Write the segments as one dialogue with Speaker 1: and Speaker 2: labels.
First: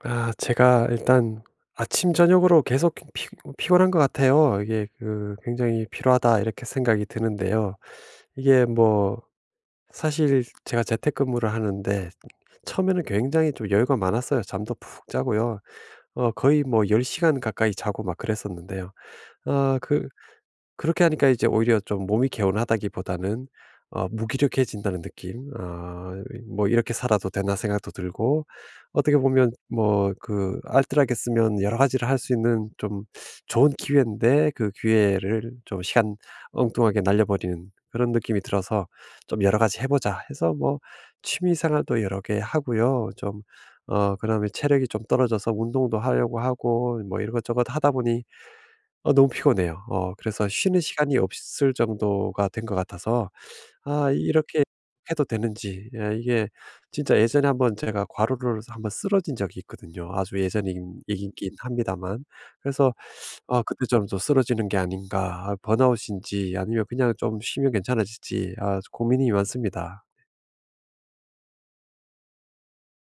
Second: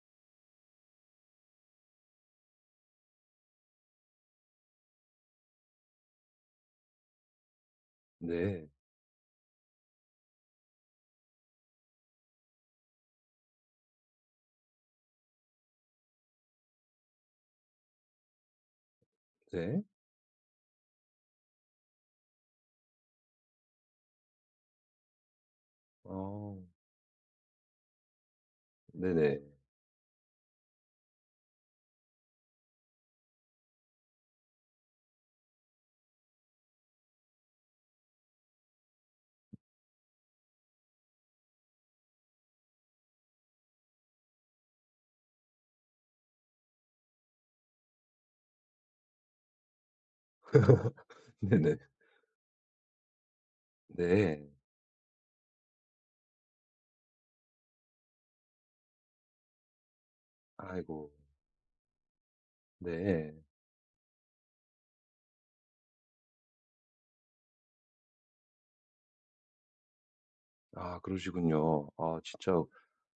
Speaker 1: 아 제가 일단 아침 저녁으로 계속 피 피곤한 것 같아요. 이게 그 '굉장히 필요하다.' 이렇게 생각이 드는데요. 이게
Speaker 2: 네.
Speaker 1: 뭐 사실 제가 재택근무를 하는데 처음에는 굉장히 좀 여유가 많았어요. 잠도 푹 자고요. 거의 뭐 10 시간 가까이 자고 막 그랬었는데요. 아
Speaker 2: 네.
Speaker 1: 그 그렇게 하니까 이제 오히려 좀 몸이 개운하다기보다는 무기력해진다는 느낌. 아 이
Speaker 2: 어.
Speaker 1: 뭐 '이렇게 살아도 되나.' 생각도 들고, 어떻게
Speaker 2: 네네.
Speaker 1: 보면 뭐 그 알뜰하게 쓰면 여러 가지를 할 수 있는 좀 좋은 기회인데 그 기회를 좀 시간 엉뚱하게 날려버리는 그런 느낌이 들어서 좀 '여러 가지 해 보자.' 해서, 뭐 취미 생활도 여러 개 하고요. 좀 그다음에 체력이 좀 떨어져서 운동도 하려고 하고, 뭐 이것저것 하다 보니 너무 피곤해요. 그래서 쉬는 시간이 없을
Speaker 2: 네네.
Speaker 1: 정도가 된 것 같아서 '아
Speaker 2: 네.
Speaker 1: 이렇게 해도 되는지.' 예. 이게 진짜 예전에 한번 제가 과로를 한번 쓰러진 적이 있거든요. 아주 예전이긴
Speaker 2: 아이고.
Speaker 1: 긴 합니다만. 그래서
Speaker 2: 네.
Speaker 1: '아 그때 좀더또 쓰러지는 게 아닌가. 아 번아웃인지 아니면 그냥 좀 쉬면 괜찮아질지.' 아 고민이 많습니다.
Speaker 2: 아 그러시군요. 아 진짜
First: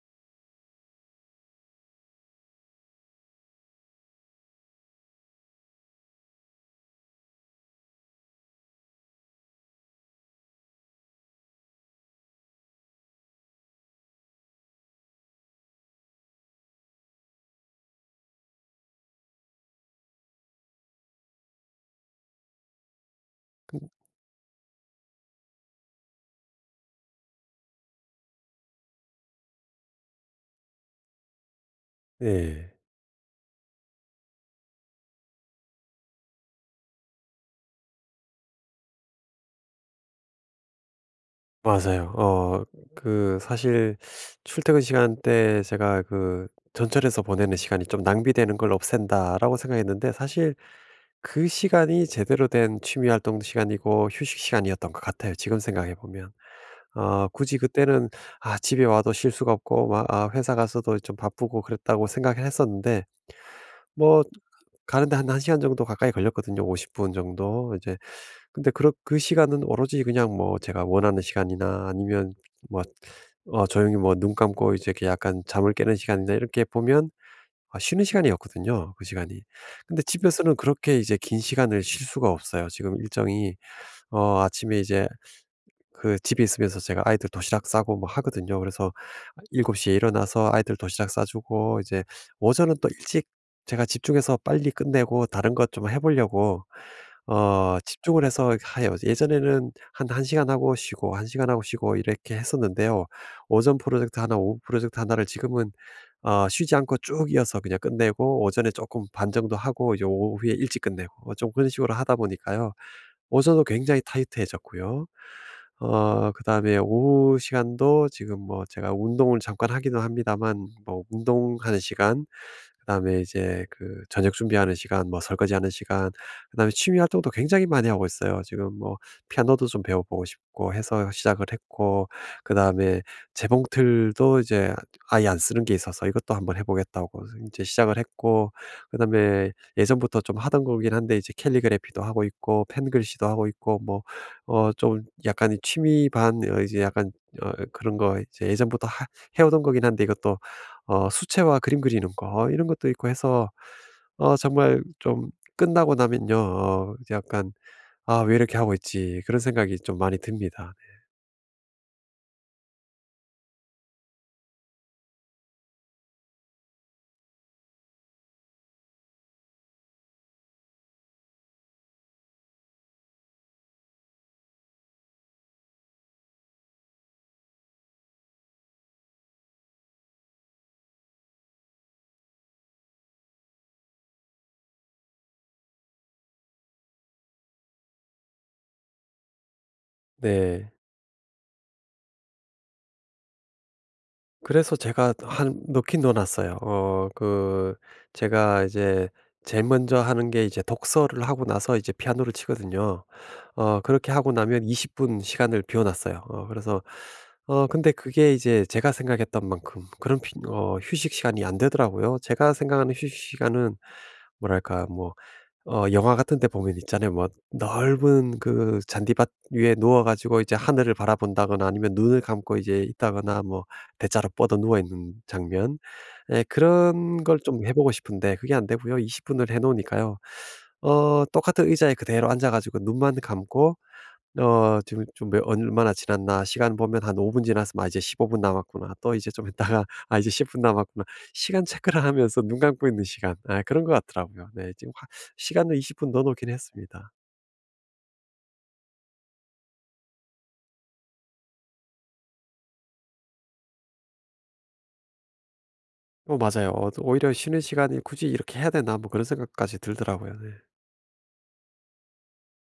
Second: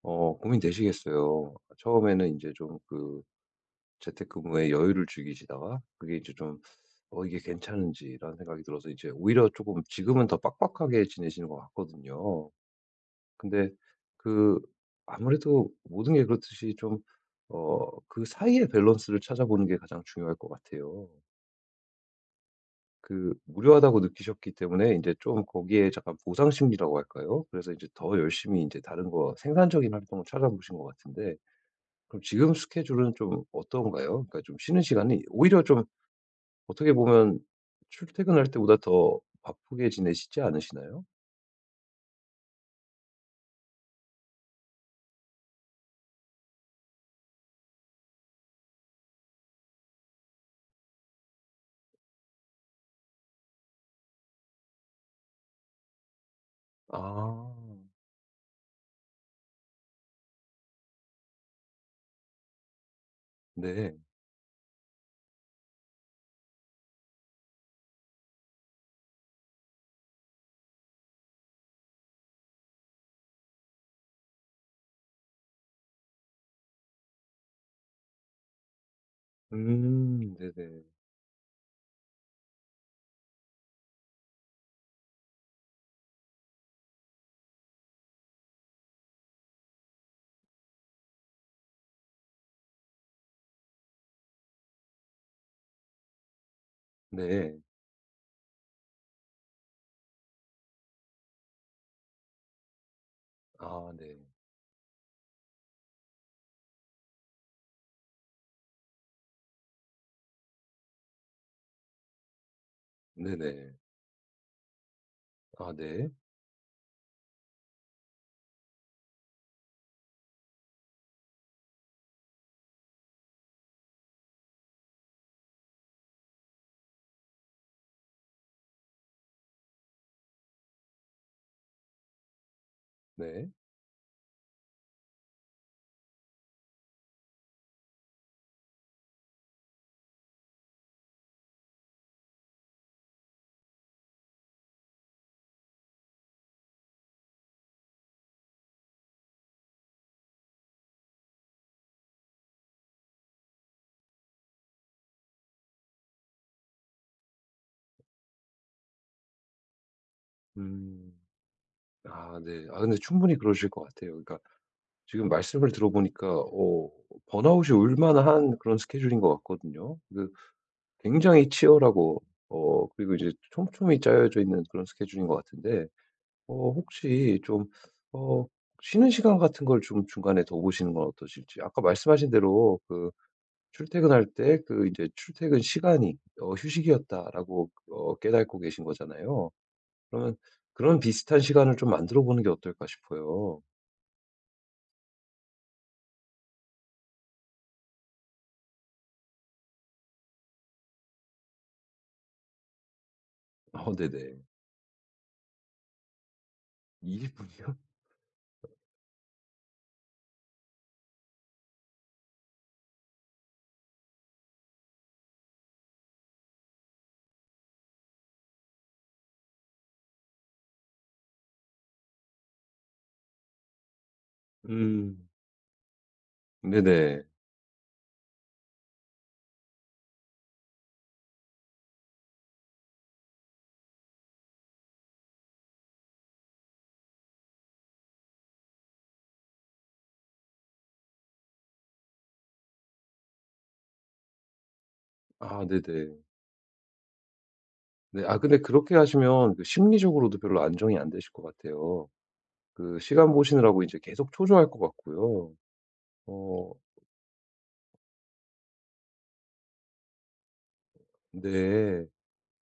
Speaker 2: 고민되시겠어요. 처음에는 이제 좀 그 재택근무에 여유를 즐기시다가 그게 이제 좀 이게 괜찮은지.'라는 생각이 들어서 이제 오히려 조금 지금은 더 빡빡하게 지내시는 것 같거든요. 근데 그 아무래도 모든 게 그렇듯이 좀 그 사이의 밸런스를 찾아보는 게 가장 중요할 것 같아요. 그 무료하다고 느끼셨기 때문에 이제 좀 거기에 약간 보상 심리라고 할까요? 그래서 이제 더 열심히 이제 다른 거 생산적인 활동을 찾아보신 것 같은데, 그럼 지금
Speaker 1: 네.
Speaker 2: 스케줄은 좀 어떤가요? 그러니까 좀 쉬는 시간이 오히려 좀, 어떻게 보면 출퇴근할 때보다 더 바쁘게 지내시지 않으시나요?
Speaker 1: 맞아요. 그 사실 출퇴근 시간대 제가 그 '전철에서 보내는 시간이 좀 낭비되는 걸 없앤다.'라고 생각했는데, 사실 그 시간이 제대로 된 취미 활동 시간이고 휴식 시간이었던 것 같아요, 지금 생각해 보면.
Speaker 2: 아
Speaker 1: 굳이 그때는 '아 집에 와도 쉴 수가 없고 막 아 회사 가서도 좀 바쁘고 그랬다.'고 생각을 했었는데,
Speaker 2: 네.
Speaker 1: 뭐 가는데 한 1 시간 정도 가까이 걸렸거든요, 50분 정도. 이제 근데 그 시간은 오로지 그냥, 뭐 제가 원하는 시간이나 아니면 뭐 조용히 뭐 눈 감고 이제 이렇게 약간 잠을 깨는 시간이나, 이렇게 보면 아 쉬는 시간이었거든요, 그 시간이. 근데 집에서는
Speaker 2: 네네.
Speaker 1: 그렇게 이제 긴 시간을 쉴 수가 없어요. 지금 일정이 아침에 이제 그 집에 있으면서 제가 아이들 도시락 싸고 뭐 하거든요. 그래서 7곱시에 일어나서 아이들 도시락 싸주고, 이제 오전은 또 일찍 제가 집중해서 빨리 끝내고 다른 것 좀 해 보려고
Speaker 2: 네.
Speaker 1: 집중을 해서 해요. 예전에는 한 1 시간 하고 쉬고, 1 시간 하고 쉬고 이렇게 했었는데요. 오전
Speaker 2: 아 네.
Speaker 1: 프로젝트 하나, 오후 프로젝트 하나를 지금은 쉬지 않고 쭉 이어서 그냥 끝내고, 오전에 조금 반 정도 하고 이제 오후에 일찍 끝내고, 어 좀 그런 식으로 하다 보니까요. 오전은
Speaker 2: 네네.
Speaker 1: 굉장히 타이트해졌고요.
Speaker 2: 아 네.
Speaker 1: 그다음에 오후 시간도 지금 뭐 제가 운동을 잠깐 하기도 합니다만, 뭐 운동하는 시간, 그다음에 이제 그 저녁 준비하는 시간, 뭐 설거지하는 시간, 그다음에 취미 활동도 굉장히 많이 하고 있어요. 지금 뭐 피아노도 좀 배워보고 싶고 해서 시작을 했고, 그다음에
Speaker 2: 네.
Speaker 1: 재봉틀도 이제 아예 안 쓰는 게 있어서 이것도 한번 해보겠다고 이제 시작을 했고, 그다음에 예전부터 좀 하던 거긴 한데 이제 캘리그래피도 하고 있고 펜글씨도 하고 있고, 뭐 좀 약간 이 취미 반, 어 이제 약간 그런 거 이제 예전부터 하 해오던 거긴 한데, 이것도 수채화 그림 그리는 거, 이런 것도 있고 해서 정말 좀 끝나고 나면요, 어 이제 약간 '아 왜 이렇게 하고 있지.' 그런 생각이 좀 많이 듭니다.
Speaker 2: 음. 아 네. 아 근데 충분히 그러실 것 같아요. 그러니까 지금 말씀을 들어보니까 번아웃이 올 만한 그런 스케줄인 것 같거든요. 그 굉장히 치열하고 그리고 이제 촘촘히 짜여져 있는 그런 스케줄인 것 같은데, 혹시 좀 어 쉬는 시간 같은 걸 좀 중간에 더 보시는 건 어떠실지. 아까 말씀하신 대로 그 출퇴근할 때, 그 이제 출퇴근 시간이 휴식이었다라고 깨닫고 계신 거잖아요. 그러면
Speaker 1: 네.
Speaker 2: 그런 비슷한 시간을 좀 만들어 보는 게 어떨까 싶어요.
Speaker 1: 그래서 제가 한 넣긴 넣어 놨어요. 그 제가 이제 제일 먼저 하는 게 이제 독서를 하고 나서 이제 피아노를 치거든요. 그렇게 하고
Speaker 2: 네네.
Speaker 1: 나면 20분 시간을 비워 놨어요. 어 그래서,
Speaker 2: 이0
Speaker 1: 어
Speaker 2: 분이요?
Speaker 1: 근데 그게 이제 제가 생각했던 만큼 그런 피 어 휴식 시간이 안 되더라고요. 제가 생각하는 휴식 시간은 뭐랄까, 뭐 영화 같은 데 보면 있잖아요. 뭐 넓은 그 잔디밭 위에 누워 가지고 이제 하늘을 바라본다거나 아니면 눈을 감고 이제 있다거나, 뭐 대자로 뻗어 누워 있는
Speaker 2: 음.
Speaker 1: 장면. 예, 그런
Speaker 2: 네네.
Speaker 1: 걸 좀 해 보고 싶은데 그게 안 되고요. 20 분을 해 놓으니까요 똑같은 의자에 그대로 앉아 가지고 눈만 감고 지금 좀 몇 얼마나 지났나 시간 보면, 한 5분 지났으면 '아 이제 15분 남았구나.' 또 이제 좀 있다가 '아 이제 10분 남았구나.' 시간 체크를 하면서 눈 감고 있는 시간, 아 그런 것 같더라고요. 네, 지금
Speaker 2: 아
Speaker 1: 시간을 20분
Speaker 2: 네네.
Speaker 1: 넣어 놓긴 했습니다.
Speaker 2: 네, 아 근데 그렇게 하시면 그 심리적으로도 별로 안정이 안 되실 것 같아요. 그 시간 보시느라고 이제 계속 초조할 것 같고요.
Speaker 1: 맞아요.
Speaker 2: 어.
Speaker 1: 오히려 쉬는 시간이 '굳이 이렇게 해야 되나?' 뭐 그런 생각까지 들더라고요. 네.
Speaker 2: 네.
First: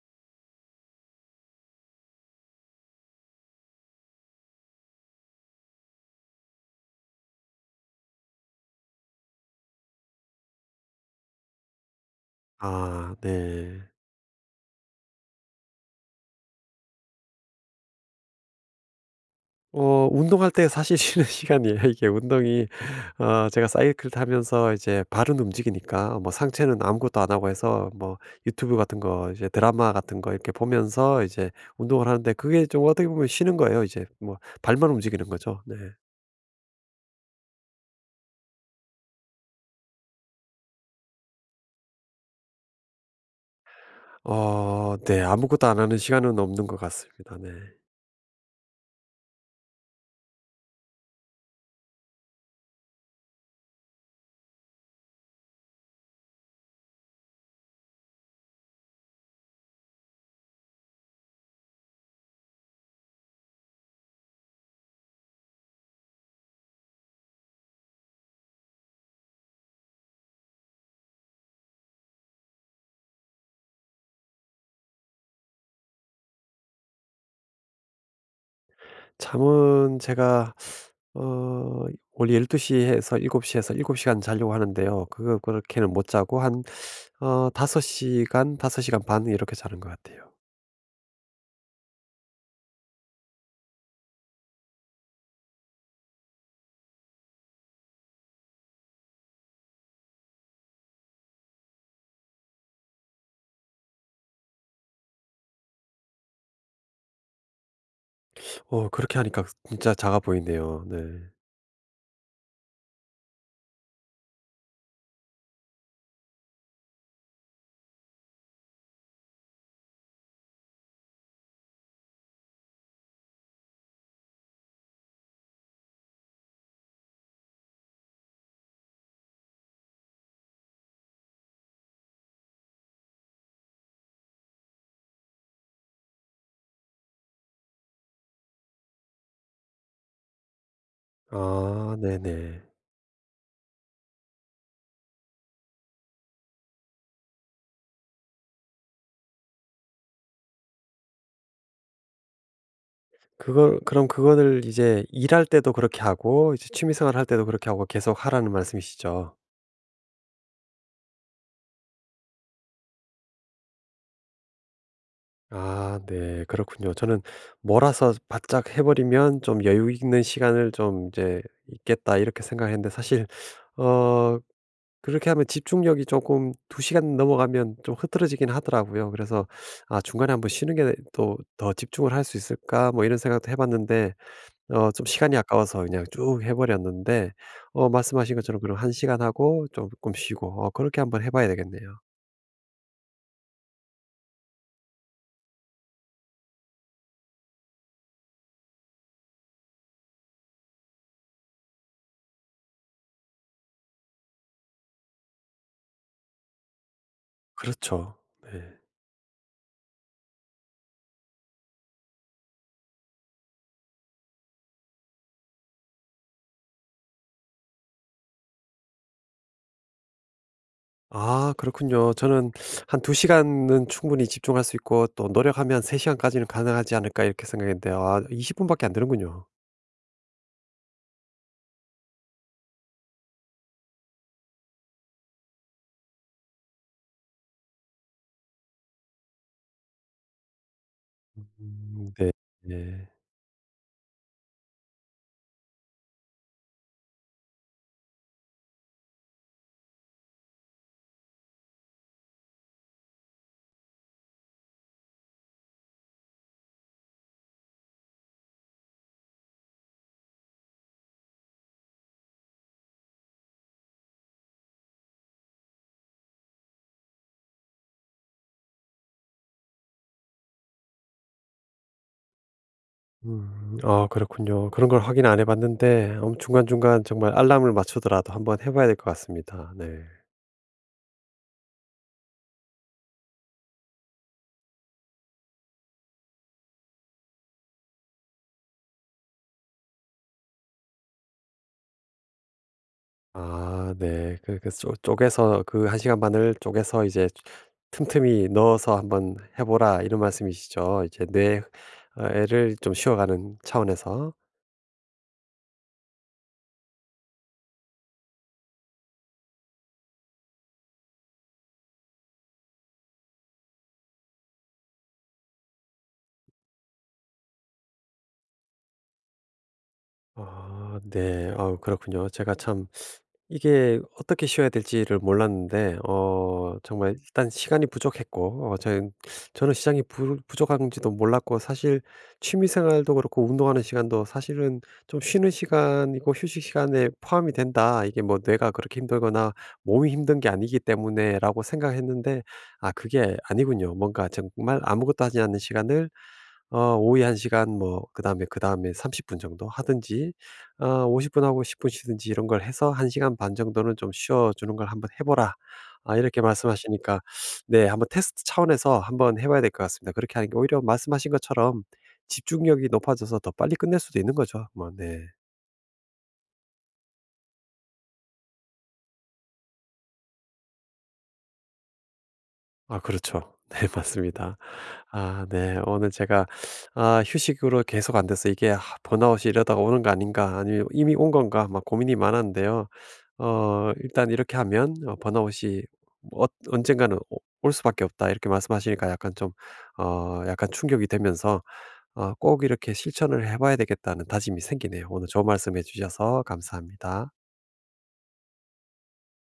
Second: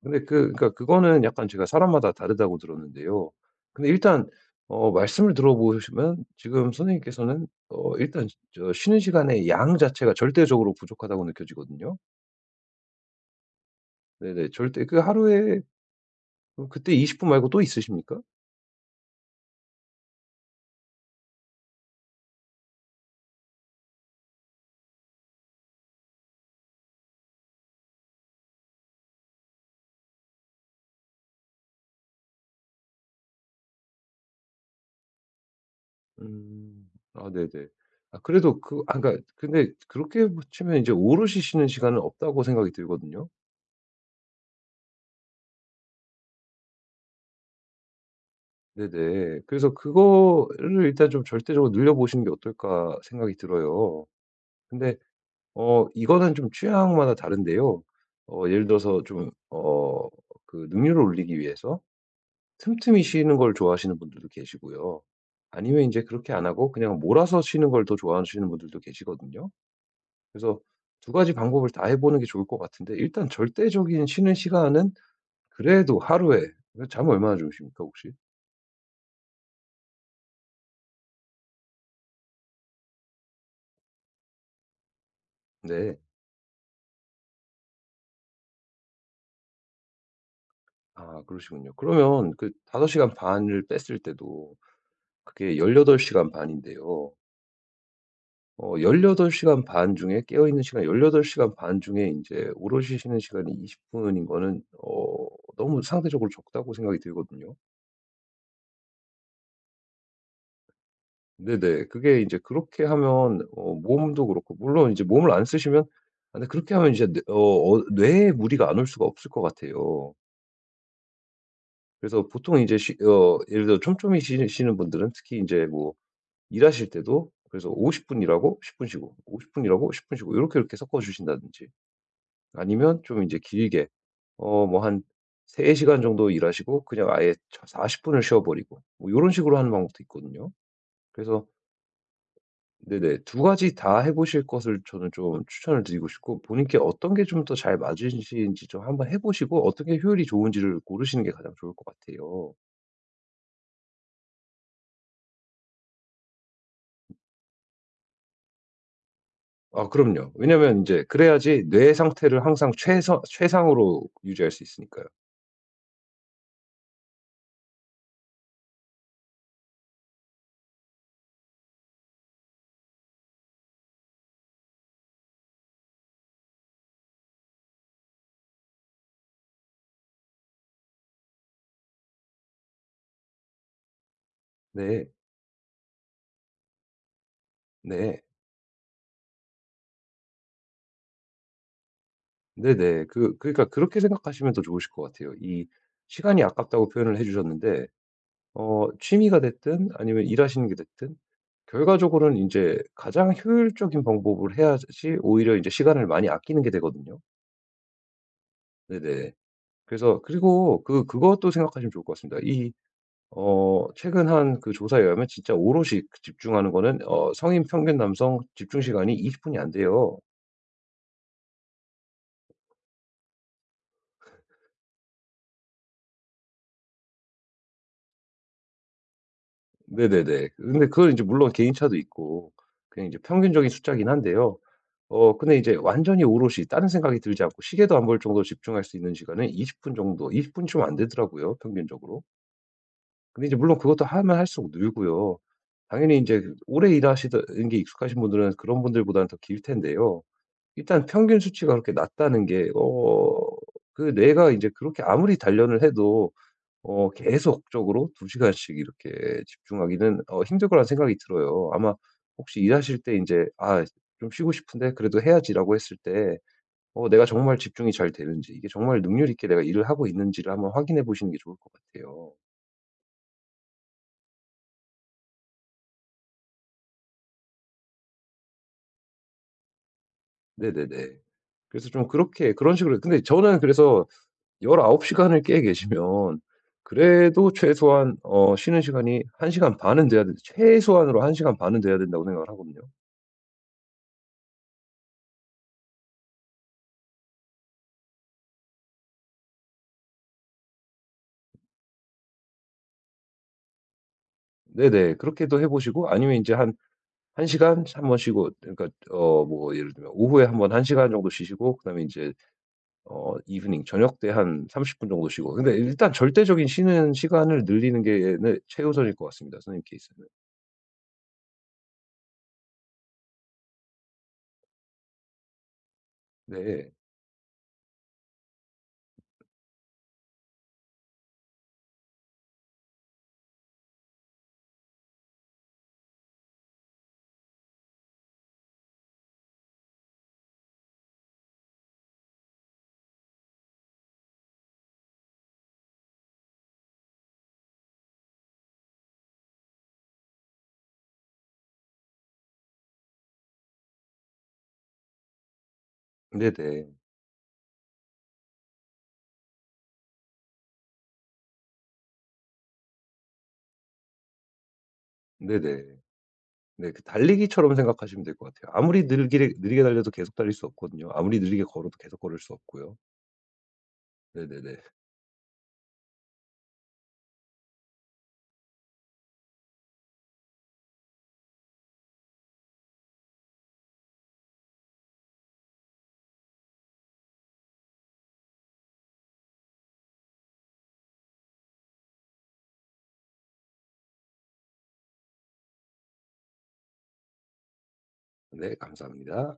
Speaker 2: 근데 그 그러니까 그거는 약간 제가 사람마다 다르다고 들었는데요. 근데 일단 말씀을 들어보시면 지금 선생님께서는 일단 저 쉬는 시간의 양 자체가 절대적으로 부족하다고 느껴지거든요.
Speaker 1: 아 네.
Speaker 2: 네네. 절대 그 하루에 그때 20분 말고 또 있으십니까?
Speaker 1: 운동할 때 사실 쉬는 시간이에요. 이게 운동이, 어 제가 사이클 타면서 이제 발은 움직이니까 뭐 상체는 아무것도 안 하고 해서, 뭐 유튜브 같은 거, 이제 드라마 같은 거 이렇게 보면서 이제 운동을 하는데 그게 좀 어떻게 보면 쉬는 거예요. 이제 뭐 발만 움직이는 거죠. 네.
Speaker 2: 음. 아 네네. 아 그래도 그 아 그러니까 근데 그렇게 뭐 치면 이제 오롯이 쉬는 시간은 없다고 생각이 들거든요.
Speaker 1: 어 네. 아무것도 안 하는 시간은 없는 것 같습니다. 네.
Speaker 2: 네네. 그래서 그거를 일단 좀 절대적으로 늘려 보시는 게 어떨까 생각이 들어요. 근데 이거는 좀 취향마다 다른데요. 예를 들어서 좀 그 능률을 올리기 위해서 틈틈이 쉬는 걸 좋아하시는 분들도 계시고요. 아니면 이제 그렇게 안 하고 그냥 몰아서 쉬는 걸 더 좋아하시는 분들도 계시거든요. 그래서 두 가지 방법을 다 해 보는 게 좋을 것 같은데, 일단 절대적인 쉬는 시간은, 그래도 하루에 잠 얼마나 주무십니까, 혹시?
Speaker 1: 잠은 제가 어 원래 12 시에서 7 시에서 7 시간 자려고 하는데요. 그거 그렇게는
Speaker 2: 네.
Speaker 1: 못 자고 한 5 시간, 5 시간 반 이렇게 자는 것 같아요.
Speaker 2: 아 그러시군요. 그러면 그 5 시간 반을 뺐을 때도, 그게 18 시간 반인데요. 18 시간 반 중에 깨어 있는 시간, 18 시간 반 중에 이제 오롯이 쉬는 시간이 20 분인 거는 너무 상대적으로 적다고 생각이 들거든요.
Speaker 1: 그렇게 하니까 진짜 작아 보이네요. 네.
Speaker 2: 네네. 그게 이제 그렇게 하면 몸도 그렇고, 물론 이제 몸을 안 쓰시면, 아 근데 그렇게 하면 이제 뇌 뇌에 무리가 안 올 수가 없을 것 같아요. 그래서 보통 이제 쉬 어 예를 들어 촘촘히 쉬는 분들은 특히 이제 뭐 일하실 때도 그래서 50분 일하고 10분 쉬고 50분 일하고 10분 쉬고 이렇게 이렇게 섞어 주신다든지, 아니면 좀 이제 길게 뭐 한 3 시간 정도 일하시고 그냥 아예 40 분을 쉬어 버리고 뭐 이런 식으로 하는 방법도 있거든요. 그래서.
Speaker 1: 아 네네.
Speaker 2: 네네. 두 가지 다 해 보실 것을 저는 좀 추천을 드리고 싶고, 본인께 어떤 게 좀 더 잘 맞으신지 좀 한번 해 보시고 어떤 게 효율이 좋은지를 고르시는 게 가장 좋을 것 같아요.
Speaker 1: 그걸 그럼 그거를 이제 일할 때도 그렇게 하고 이제 취미 생활할 때도 그렇게 하고 계속 하라는 말씀이시죠?
Speaker 2: 아 그럼요. 왜냐면 이제 그래야지 뇌 상태를 항상 최서 최상으로 유지할 수 있으니까요.
Speaker 1: 아 네. 그렇군요. 저는 몰아서 바짝 해 버리면 '좀 여유 있는 시간을 좀 이제 있겠다.' 이렇게 생각했는데, 사실 어 그렇게 하면 집중력이 조금 2 시간 넘어가면 좀 흐트러지긴 하더라고요. 그래서 '아 중간에 한번 쉬는 게 또 더 집중을 할 수 있을까?' 뭐 이런 생각도 해 봤는데 좀
Speaker 2: 네.
Speaker 1: 시간이 아까워서 그냥 쭉 해 버렸는데,
Speaker 2: 네.
Speaker 1: 말씀하신 것처럼 그럼 1 시간 하고 조금 쉬고, 어 그렇게 한번 해 봐야 되겠네요.
Speaker 2: 네네. 그러니까 그렇게 생각하시면 더 좋으실 것 같아요. 이 시간이 아깝다고 표현을 해 주셨는데, 취미가 됐든 아니면 일하시는 게 됐든, 결과적으로는 이제 가장 효율적인 방법을 해야지 오히려 이제 시간을 많이 아끼는 게 되거든요.
Speaker 1: 그렇죠. 네.
Speaker 2: 네네. 그래서, 그리고 그 그것도 생각하시면 좋을 것 같습니다. 이 최근 한 그 조사에 의하면, 진짜 오롯이 그 집중하는 거는 성인 평균 남성 집중 시간이 20 분이 안 돼요.
Speaker 1: 아 그렇군요. 저는 한 2 시간은 충분히 집중할 수 있고 또 노력하면 3 시간까지는 가능하지 않을까 이렇게 생각했는데, 아 20 분밖에 안 되는군요.
Speaker 2: 네네네. 근데 그건 이제 물론 개인차도 있고 그냥 이제 평균적인 숫자긴 한데요. 근데 이제 완전히 오롯이 다른 생각이 들지 않고 시계도 안 볼 정도로 집중할 수 있는 시간은 20분 정도, 20 분이 좀 안 되더라고요, 평균적으로.
Speaker 1: 네. 네.
Speaker 2: 근데 이제 물론 그것도 하면 할수록 늘고요. 당연히 인제 오래 일하시던 게 익숙하신 분들은 그런 분들보다는 더 길 텐데요. 일단 평균 수치가 그렇게 낮다는 게 그 뇌가 이제 그렇게 아무리 단련을 해도 계속적으로 2 시간씩 이렇게 집중하기는 힘들 거란 생각이 들어요. 아마 혹시 일하실 때 이제 '아, 좀 쉬고 싶은데 그래도 해야지.'라고 했을 때, 내가 정말 집중이 잘 되는지, 이게 정말 능률 있게 내가 일을 하고 있는지를 한번 확인해 보시는 게 좋을 것 같아요.
Speaker 1: 음. 아 그렇군요. 그런 걸 확인 안 해 봤는데 중간중간 정말 알람을 맞추더라도 한번 해 봐야 될 것 같습니다. 네.
Speaker 2: 네네네. 그래서 좀 그렇게, 그런 식으로, 근데 저는 그래서 19 시간을 깨 계시면 그래도 최소한 쉬는 시간이 1 시간 반은 돼야 된, 최소한으로 1 시간 반은 돼야 된다고 생각을 하거든요.
Speaker 1: 아 네. 그 쪼 쪼개서 그 1 시간 반을 쪼개서 이제 틈틈이 넣어서 한번 해 보라, 이런 말씀이시죠? 이제 뇌 어 애를 좀 쉬어가는 차원에서.
Speaker 2: 네네. 그렇게도 해 보시고 아니면 이제한 1 시간 한 번 쉬고, 그러니까 뭐 예를 들면 오후에 한번1 시간 정도 쉬시고, 그다음에 인제 이브닝 저녁 때 한 30분 정도 쉬고, 근데 일단 절대적인 쉬는 시간을 늘리는 게 네 최우선일 것 같습니다, 선생님 케이스는.
Speaker 1: 아 네. 아 그렇군요. 제가 참 이게 어떻게 쉬어야 될지를 몰랐는데,
Speaker 2: 네.
Speaker 1: 정말 일단 시간이 부족했고, 어 저는 시장이 부족한지도 몰랐고. 사실 취미 생활도 그렇고 운동하는 시간도 사실은 좀 쉬는 시간이고 휴식 시간에 포함이 된다, 이게 뭐 뇌가 그렇게 힘들거나 몸이 힘든 게 아니기 때문에라고 생각했는데 아 그게 아니군요. 뭔가 정말 아무것도 하지 않는 시간을 오후에 1시간, 뭐 그다음에 30분 정도 하든지 50분 하고 10분 쉬든지 이런 걸 해서 1 시간 반 정도는 좀 쉬어 주는 걸 한번 해 보라. 아 이렇게
Speaker 2: 네네.
Speaker 1: 말씀하시니까 네, 한번 테스트 차원에서 한번 해 봐야 될 것 같습니다. 그렇게 하는 게 오히려 말씀하신 것처럼 집중력이 높아져서 더 빨리 끝낼 수도 있는 거죠. 뭐 네.
Speaker 2: 네네. 네 네. 네, 그 달리기처럼 생각하시면 될 것 같아요. 아무리 늘기를 느리게 달려도 계속 달릴 수 없거든요. 아무리 느리게 걸어도 계속 걸을 수 없고요.
Speaker 1: 아 그렇죠. 네 맞습니다.
Speaker 2: 네네네. 네
Speaker 1: 아 네. 오늘 제가 아 휴식으로 계속 안 돼서 이게 '아 번아웃이 이러다가 오는 거 아닌가? 아니면 이미 온 건가?' 막 고민이 많았는데요. 일단 이렇게 하면 어 번아웃이 뭐, 어, '언젠가는 오 올 수밖에 없다.' 이렇게 말씀하시니까 약간 좀 약간 충격이 되면서 '꼭 이렇게 실천을 해 봐야 되겠다.'는 다짐이 생기네요. 오늘 좋은 말씀해 주셔서 감사합니다.
Speaker 2: 네. 네, 감사합니다.